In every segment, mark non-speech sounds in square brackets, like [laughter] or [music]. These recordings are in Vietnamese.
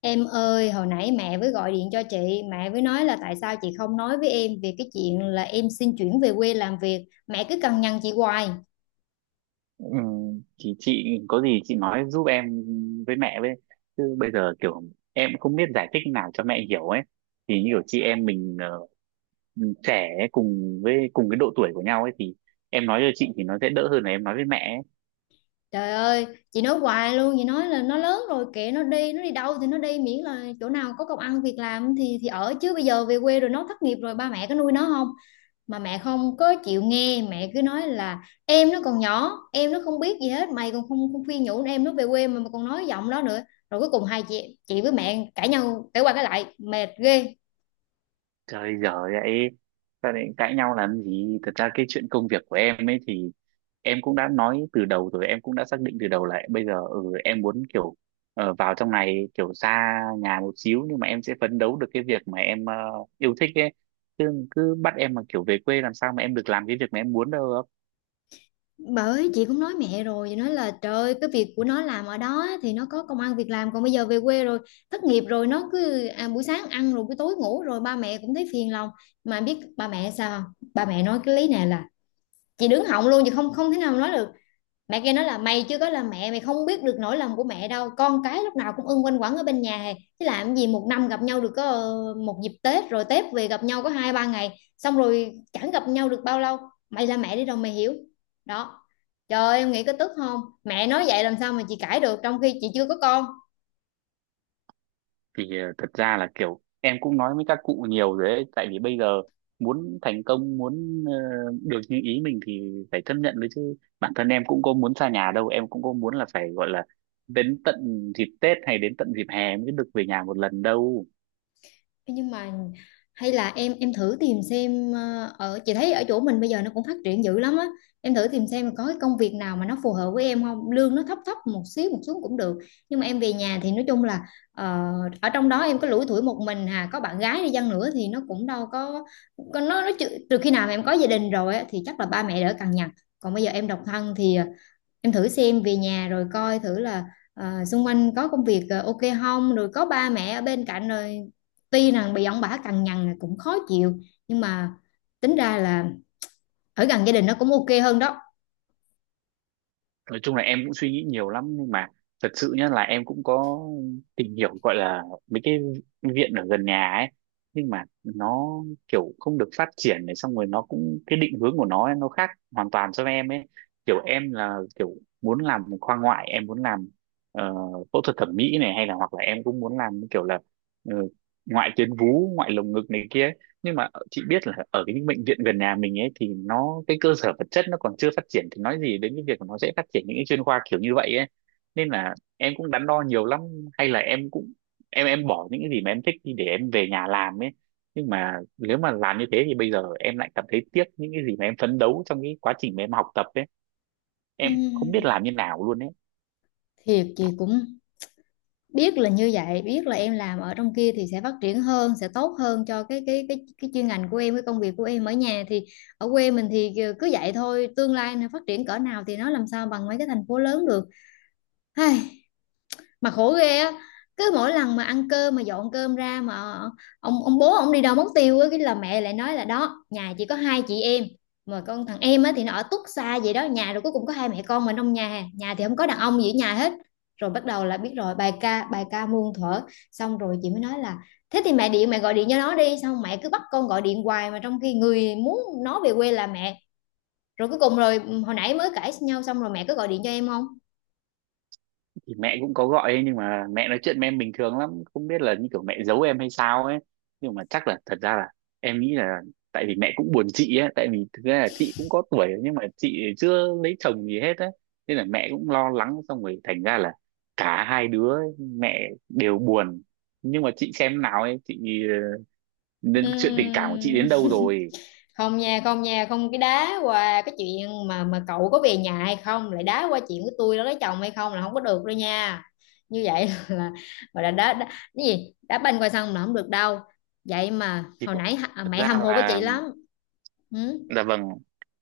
Em ơi, hồi nãy mẹ mới gọi điện cho chị, mẹ mới nói là tại sao chị không nói với em về cái chuyện là em xin chuyển về quê làm việc. Mẹ cứ cằn nhằn chị hoài. Ừ, thì chị có gì chị nói giúp em với mẹ với, chứ bây giờ kiểu em cũng không biết giải thích nào cho mẹ hiểu ấy. Thì như kiểu chị em mình trẻ ấy, cùng với cùng cái độ tuổi của nhau ấy, thì em nói cho chị thì nó sẽ đỡ hơn là em nói với mẹ ấy. Trời ơi, chị nói hoài luôn, chị nói là nó lớn rồi kệ nó đi đâu thì nó đi miễn là chỗ nào có công ăn việc làm thì ở, chứ bây giờ về quê rồi nó thất nghiệp rồi ba mẹ có nuôi nó không? Mà mẹ không có chịu nghe, mẹ cứ nói là em nó còn nhỏ, em nó không biết gì hết, mày còn không khuyên nhủ em nó về quê, mà còn nói giọng đó nữa. Rồi cuối cùng hai chị với mẹ cãi nhau, cãi qua cãi lại mệt ghê. Trời, giờ vậy sao lại cãi nhau làm gì. Thật ra cái chuyện công việc của em ấy thì em cũng đã nói từ đầu rồi, em cũng đã xác định từ đầu là bây giờ em muốn kiểu vào trong này, kiểu xa nhà một xíu nhưng mà em sẽ phấn đấu được cái việc mà em yêu thích ấy, chứ cứ bắt em mà kiểu về quê làm sao mà em được làm cái việc mà em muốn đâu. Bởi chị cũng nói mẹ rồi, chị nói là trời ơi, cái việc của nó làm ở đó thì nó có công ăn việc làm, còn bây giờ về quê rồi thất nghiệp rồi nó cứ buổi sáng ăn rồi buổi tối ngủ rồi ba mẹ cũng thấy phiền lòng. Mà biết ba mẹ sao không? Ba mẹ nói cái lý này là chị đứng họng luôn, chị không không thể nào nói được. Mẹ kia nói là mày chưa có là mẹ mày không biết được nỗi lòng của mẹ đâu, con cái lúc nào cũng ưng quanh quẩn ở bên nhà hè. Chứ làm gì một năm gặp nhau được có một dịp Tết, rồi Tết về gặp nhau có hai ba ngày xong rồi chẳng gặp nhau được bao lâu. Mày là mẹ đi rồi mày hiểu đó. Trời ơi, em nghĩ có tức không, mẹ nói vậy làm sao mà chị cãi được trong khi chị chưa có con. Thì thật ra là kiểu em cũng nói với các cụ nhiều rồi đấy, tại vì bây giờ muốn thành công, muốn được như ý mình thì phải chấp nhận đấy, chứ bản thân em cũng có muốn xa nhà đâu, em cũng có muốn là phải gọi là đến tận dịp Tết hay đến tận dịp hè mới được về nhà một lần đâu. Thế nhưng mà hay là em thử tìm xem, ở chị thấy ở chỗ mình bây giờ nó cũng phát triển dữ lắm á. Em thử tìm xem có cái công việc nào mà nó phù hợp với em không, lương nó thấp thấp một xíu cũng được, nhưng mà em về nhà thì nói chung là ờ, ở trong đó em có lủi thủi một mình hà, có bạn gái đi chăng nữa thì nó cũng đâu có nó, nó trừ khi nào mà em có gia đình rồi á, thì chắc là ba mẹ đỡ cằn nhằn. Còn bây giờ em độc thân thì em thử xem về nhà rồi coi thử là, xung quanh có công việc ok không, rồi có ba mẹ ở bên cạnh rồi, tuy rằng bị ông bà cằn nhằn là cũng khó chịu, nhưng mà tính ra là ở gần gia đình nó cũng ok hơn đó. Nói chung là em cũng suy nghĩ nhiều lắm nhưng mà thật sự nhá là em cũng có tìm hiểu, gọi là mấy cái viện ở gần nhà ấy, nhưng mà nó kiểu không được phát triển này, xong rồi nó cũng cái định hướng của nó ấy, nó khác hoàn toàn so với em ấy. Kiểu em là kiểu muốn làm khoa ngoại, em muốn làm ờ, phẫu thuật thẩm mỹ này, hay là hoặc là em cũng muốn làm kiểu là ờ, ngoại tuyến vú, ngoại lồng ngực này kia. Nhưng mà chị biết là ở cái những bệnh viện gần nhà mình ấy thì nó cái cơ sở vật chất nó còn chưa phát triển, thì nói gì đến cái việc mà nó sẽ phát triển những cái chuyên khoa kiểu như vậy ấy. Nên là em cũng đắn đo nhiều lắm, hay là em cũng em bỏ những cái gì mà em thích đi để em về nhà làm ấy. Nhưng mà nếu mà làm như thế thì bây giờ em lại cảm thấy tiếc những cái gì mà em phấn đấu trong cái quá trình mà em học tập ấy. Em không biết Ừm, làm như nào luôn ấy. thiệt chị cũng biết là như vậy, biết là em làm ở trong kia thì sẽ phát triển hơn, sẽ tốt hơn cho cái chuyên ngành của em, cái công việc của em ở nhà thì, ở quê mình thì cứ vậy thôi, tương lai nó phát triển cỡ nào thì nó làm sao bằng mấy cái thành phố lớn được. Ai, mà khổ ghê á, cứ mỗi lần mà ăn cơm mà dọn cơm ra mà ông bố ông đi đâu mất tiêu á, cái là mẹ lại nói là đó nhà chỉ có hai chị em, mà con thằng em á thì nó ở tuốt xa vậy đó nhà, rồi cuối cùng có hai mẹ con mà trong nhà nhà thì không có đàn ông gì ở nhà hết. Rồi bắt đầu là biết rồi, bài ca muôn thuở. Xong rồi chị mới nói là thế thì mẹ điện mẹ gọi điện cho nó đi, xong mẹ cứ bắt con gọi điện hoài mà trong khi người muốn nó về quê là mẹ. Rồi cuối cùng rồi hồi nãy mới cãi nhau xong rồi mẹ cứ gọi điện cho em không. Thì mẹ cũng có gọi ấy, nhưng mà mẹ nói chuyện với em bình thường lắm, không biết là như kiểu mẹ giấu em hay sao ấy. Nhưng mà chắc là thật ra là em nghĩ là tại vì mẹ cũng buồn chị ấy, tại vì thực ra là chị cũng có tuổi rồi, nhưng mà chị chưa lấy chồng gì hết á, nên là mẹ cũng lo lắng, xong rồi thành ra là cả hai đứa mẹ đều buồn. Nhưng mà chị xem nào ấy, chị nên chuyện tình cảm của chị Ừm. đến đâu [laughs] rồi? Không nha, không nha, không, cái đá qua cái chuyện mà cậu có về nhà hay không lại đá qua chuyện của tôi đó, lấy chồng hay không là không có được đâu nha. Như vậy [laughs] là gọi là đá cái gì đá banh qua sông là không được đâu. Vậy mà thì hồi thật nãy thật mẹ ra hâm mộ với chị là. lắm. Ừ. Dạ vâng,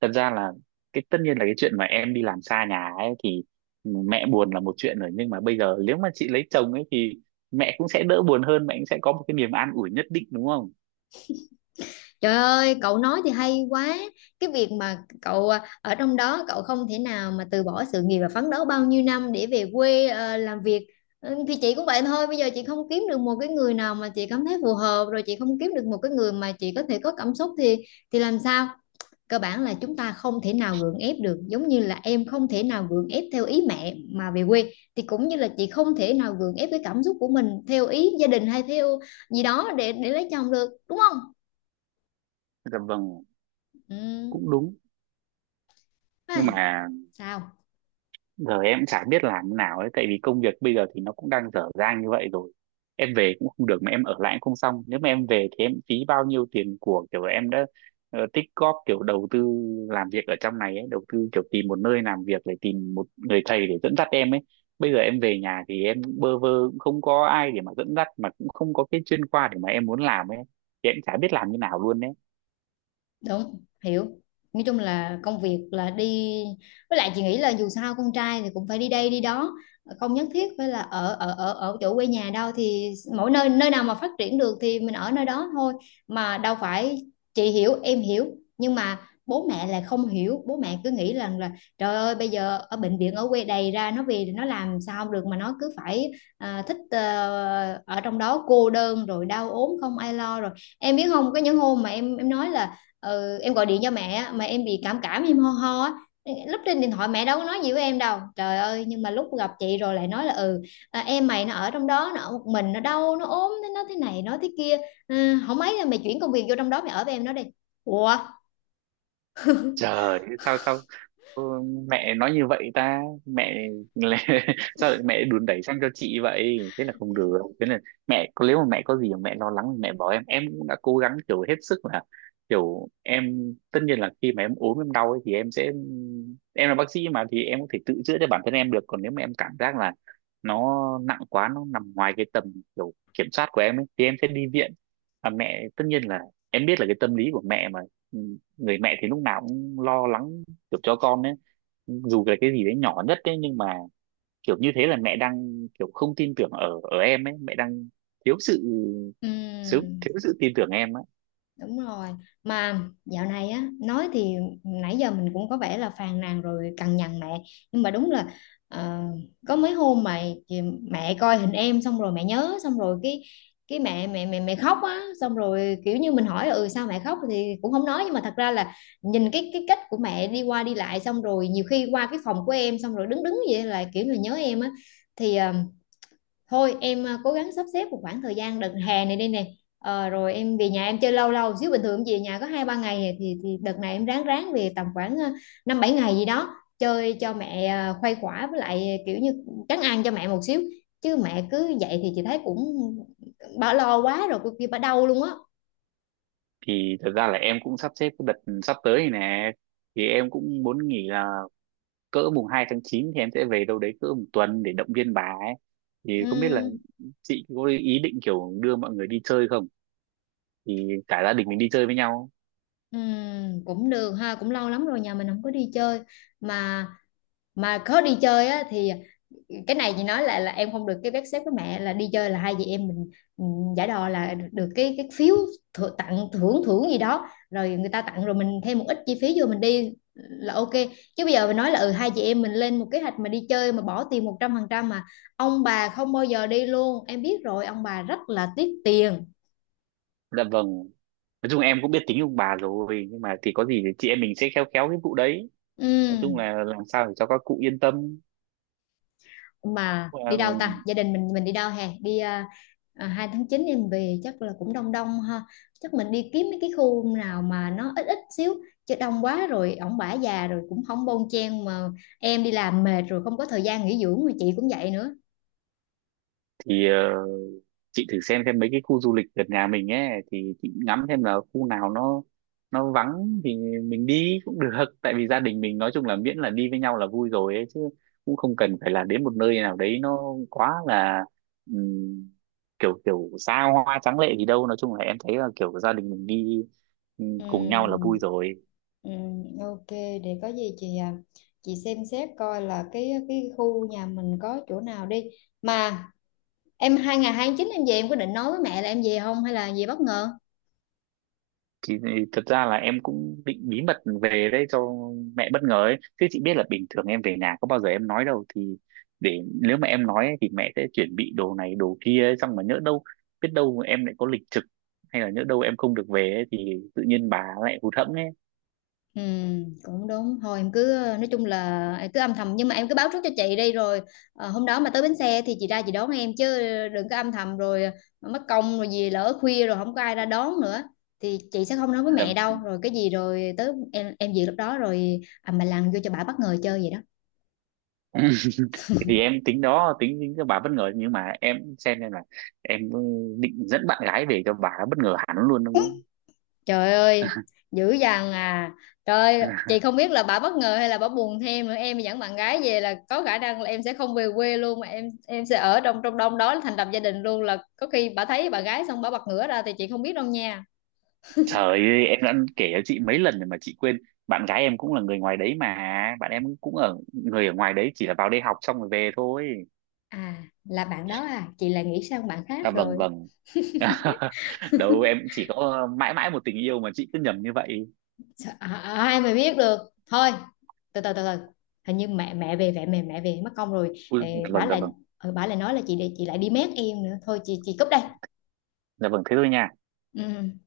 thật ra là cái tất nhiên là cái chuyện mà em đi làm xa nhà ấy thì mẹ buồn là một chuyện rồi, nhưng mà bây giờ nếu mà chị lấy chồng ấy thì mẹ cũng sẽ đỡ buồn hơn, mẹ cũng sẽ có một cái niềm an ủi nhất định, đúng không? Trời ơi, cậu nói thì hay quá. Cái việc mà cậu ở trong đó cậu không thể nào mà từ bỏ sự nghiệp và phấn đấu bao nhiêu năm để về quê làm việc. Ừ, thì chị cũng vậy thôi, bây giờ chị không kiếm được một cái người nào mà chị cảm thấy phù hợp, rồi chị không kiếm được một cái người mà chị có thể có cảm xúc thì làm sao? Cơ bản là chúng ta không thể nào gượng ép được, giống như là em không thể nào gượng ép theo ý mẹ mà về quê, thì cũng như là chị không thể nào gượng ép cái cảm xúc của mình theo ý gia đình hay theo gì đó để lấy chồng được, đúng không? Dạ vâng, Ừ. cũng đúng. Nhưng Ai, mà sao giờ em cũng chả biết làm thế nào ấy, tại vì công việc bây giờ thì nó cũng đang dở dang như vậy rồi. Em về cũng không được mà em ở lại cũng không xong. Nếu mà em về thì em phí bao nhiêu tiền của, kiểu em đã tích góp, kiểu đầu tư làm việc ở trong này ấy, đầu tư kiểu tìm một nơi làm việc, để tìm một người thầy để dẫn dắt em ấy. Bây giờ em về nhà thì em cũng bơ vơ, cũng không có ai để mà dẫn dắt, mà cũng không có cái chuyên khoa để mà em muốn làm ấy. Thì em chả biết làm như nào luôn đấy. đúng hiểu, nói chung là công việc là đi, với lại chị nghĩ là dù sao con trai thì cũng phải đi đây đi đó, không nhất thiết phải là ở ở ở ở chỗ quê nhà đâu, thì mỗi nơi nơi nào mà phát triển được thì mình ở nơi đó thôi. Mà đâu phải, chị hiểu em hiểu, nhưng mà bố mẹ lại không hiểu, bố mẹ cứ nghĩ rằng là trời ơi bây giờ ở bệnh viện ở quê đầy ra, nó về thì nó làm sao được mà nó cứ phải thích ở trong đó cô đơn rồi đau ốm không ai lo rồi. Em biết không, có những hôm mà em nói là ừ, em gọi điện cho mẹ á, mà em bị cảm cảm em ho ho á, lúc trên điện thoại mẹ đâu có nói gì với em đâu trời ơi, nhưng mà lúc gặp chị rồi lại nói là ừ em mày nó ở trong đó nó ở một mình nó đau nó ốm nó thế này nó thế kia. Ừ, không mấy là mày chuyển công việc vô trong đó mày ở với em nó đi. Ủa. Trời, sao sao ừ, mẹ nói như vậy ta mẹ. Là, [laughs] sao lại mẹ đùn đẩy sang cho chị vậy, thế là không được. Thế là nếu mà mẹ có gì mà mẹ lo lắng thì mẹ bảo em cũng đã cố gắng kiểu hết sức là. Kiểu em tất nhiên là khi mà em ốm em đau ấy, thì em sẽ em là bác sĩ mà, thì em có thể tự chữa cho bản thân em được. Còn nếu mà em cảm giác là nó nặng quá, nó nằm ngoài cái tầm kiểu kiểm soát của em ấy, thì em sẽ đi viện. Và mẹ tất nhiên là em biết là cái tâm lý của mẹ mà, ừ, người mẹ thì lúc nào cũng lo lắng kiểu cho con ấy, dù là cái gì đấy nhỏ nhất đấy. Nhưng mà kiểu như thế là mẹ đang kiểu không tin tưởng ở ở em ấy, mẹ đang thiếu sự thiếu, Ừ. thiếu sự tin tưởng em ấy. Đúng rồi. Mà dạo này á, nói thì nãy giờ mình cũng có vẻ là phàn nàn rồi cằn nhằn mẹ. Nhưng mà đúng là ờ, có mấy hôm mà chị- mẹ coi hình em xong rồi mẹ nhớ xong rồi cái mẹ mẹ mẹ mẹ khóc á, xong rồi kiểu như mình hỏi ừ sao mẹ khóc thì cũng không nói, nhưng mà thật ra là nhìn cái cách của mẹ đi qua đi lại, xong rồi nhiều khi qua cái phòng của em xong rồi đứng đứng vậy là kiểu là nhớ em á. Thì thôi em cố gắng sắp xếp một khoảng thời gian đợt hè này đi nè. Ờ, rồi em về nhà em chơi lâu lâu xíu, bình thường em về nhà có hai ba ngày thì đợt này em ráng ráng về tầm khoảng năm bảy ngày gì đó chơi cho mẹ khuây khỏa, với lại kiểu như trấn an cho mẹ một xíu, chứ mẹ cứ vậy thì chị thấy cũng bà lo quá rồi cô kia bà đau luôn á. Thì thật ra là em cũng sắp xếp cái đợt sắp tới này nè, thì em cũng muốn nghỉ là cỡ mùng 2 tháng 9 thì em sẽ về đâu đấy cỡ một tuần để động viên bà ấy. Thì không biết là Ừm, chị có ý định kiểu đưa mọi người đi chơi không, thì cả gia đình mình đi chơi với nhau. Cũng được ha, cũng lâu lắm rồi nhà mình không có đi chơi. mà mà có đi chơi á thì cái này chị nói là em không được cái vé xếp với mẹ là đi chơi là hai chị em mình. Ừm, giả đò là được cái phiếu thử, tặng thưởng thưởng gì đó rồi người ta tặng rồi mình thêm một ít chi phí vô mình đi là ok. Chứ bây giờ mình nói là ừ hai chị em mình lên một kế hoạch mà đi chơi mà bỏ tiền một trăm phần trăm mà ông bà không bao giờ đi luôn, em biết rồi ông bà rất là tiếc tiền. Dạ vâng, nói chung em cũng biết tính ông bà rồi, nhưng mà thì có gì thì chị em mình sẽ khéo khéo cái vụ đấy. Ừ, Nói chung là làm sao để cho các cụ yên tâm. mà Ờ, đi đâu ta, gia đình mình đi đâu hè đi 2 tháng 9 em về chắc là cũng đông đông ha, chắc mình đi kiếm mấy cái khu nào mà nó ít ít xíu, chứ đông quá rồi ổng bả già rồi cũng không bon chen mà, em đi làm mệt rồi không có thời gian nghỉ dưỡng mà chị cũng vậy nữa. thì chị thử xem mấy cái khu du lịch gần nhà mình ấy thì chị ngắm xem là khu nào nó vắng thì mình đi cũng được. [laughs] Tại vì gia đình mình, nói chung là miễn là đi với nhau là vui rồi ấy chứ, cũng không cần phải là đến một nơi nào đấy nó quá là ừm, kiểu kiểu xa hoa tráng lệ gì đâu. Nói chung là em thấy là kiểu gia đình mình đi cùng nhau là vui Ừm. rồi. Ok, để có gì chị chị xem xét coi là cái khu nhà mình có chỗ nào đi. Mà em hai ngày hai chín em về em có định nói với mẹ là em về không hay là về bất ngờ. thì, Thật ra là em cũng định bí mật về đấy cho mẹ bất ngờ ấy, chứ chị biết là bình thường em về nhà có bao giờ em nói đâu. Thì để nếu mà em nói ấy, thì mẹ sẽ chuẩn bị đồ này đồ kia ấy, xong mà nhỡ đâu biết đâu mà em lại có lịch trực, hay là nhỡ đâu em không được về ấy, thì tự nhiên bà lại hụt hẫng ấy. Ừ, cũng đúng thôi em cứ nói chung là em cứ âm thầm nhưng mà em cứ báo trước cho chị đi rồi, ờ, hôm đó mà tới bến xe thì chị ra chị đón em chứ đừng có âm thầm rồi mất công rồi gì lỡ khuya rồi không có ai ra đón nữa. Thì chị sẽ không nói với mẹ Là- đâu, rồi cái gì rồi tới em về lúc đó rồi mà làm vô cho bà bất ngờ chơi vậy đó. [laughs] thì em tính đó tính tính cho bà bất ngờ, nhưng mà em xem là em định dẫn bạn gái về cho bà bất ngờ hẳn luôn, đúng không? Trời ơi, dữ dằn à. Trời ơi, chị [laughs] không biết là bà bất ngờ hay là bà buồn thêm nữa. Em dẫn bạn gái về là có khả năng là em sẽ không về quê luôn mà em sẽ ở trong trong đông đó thành lập gia đình luôn, là có khi bà thấy bạn gái xong bà bật ngửa ra thì chị không biết đâu nha. Trời ơi, em đã kể cho chị mấy lần rồi mà chị quên. Bạn gái em cũng là người ngoài đấy mà. Bạn em cũng người ở ngoài đấy, chỉ là vào đây học xong rồi về thôi. À, là bạn đó à, chị là nghĩ sang bạn khác À vâng rồi. vâng. [laughs] Đâu, em chỉ có mãi mãi một tình yêu mà chị cứ nhầm như vậy. À, à, ai mà biết được. Thôi, từ từ. Hình như mẹ mẹ về mẹ mẹ mẹ về mất công rồi. Ui, dạ Ê, bả vâng dạ lại vâng. Bả lại nói là chị để chị lại đi mét em nữa. Thôi chị cúp đây. Dạ vâng, thế thôi nha. Ừ.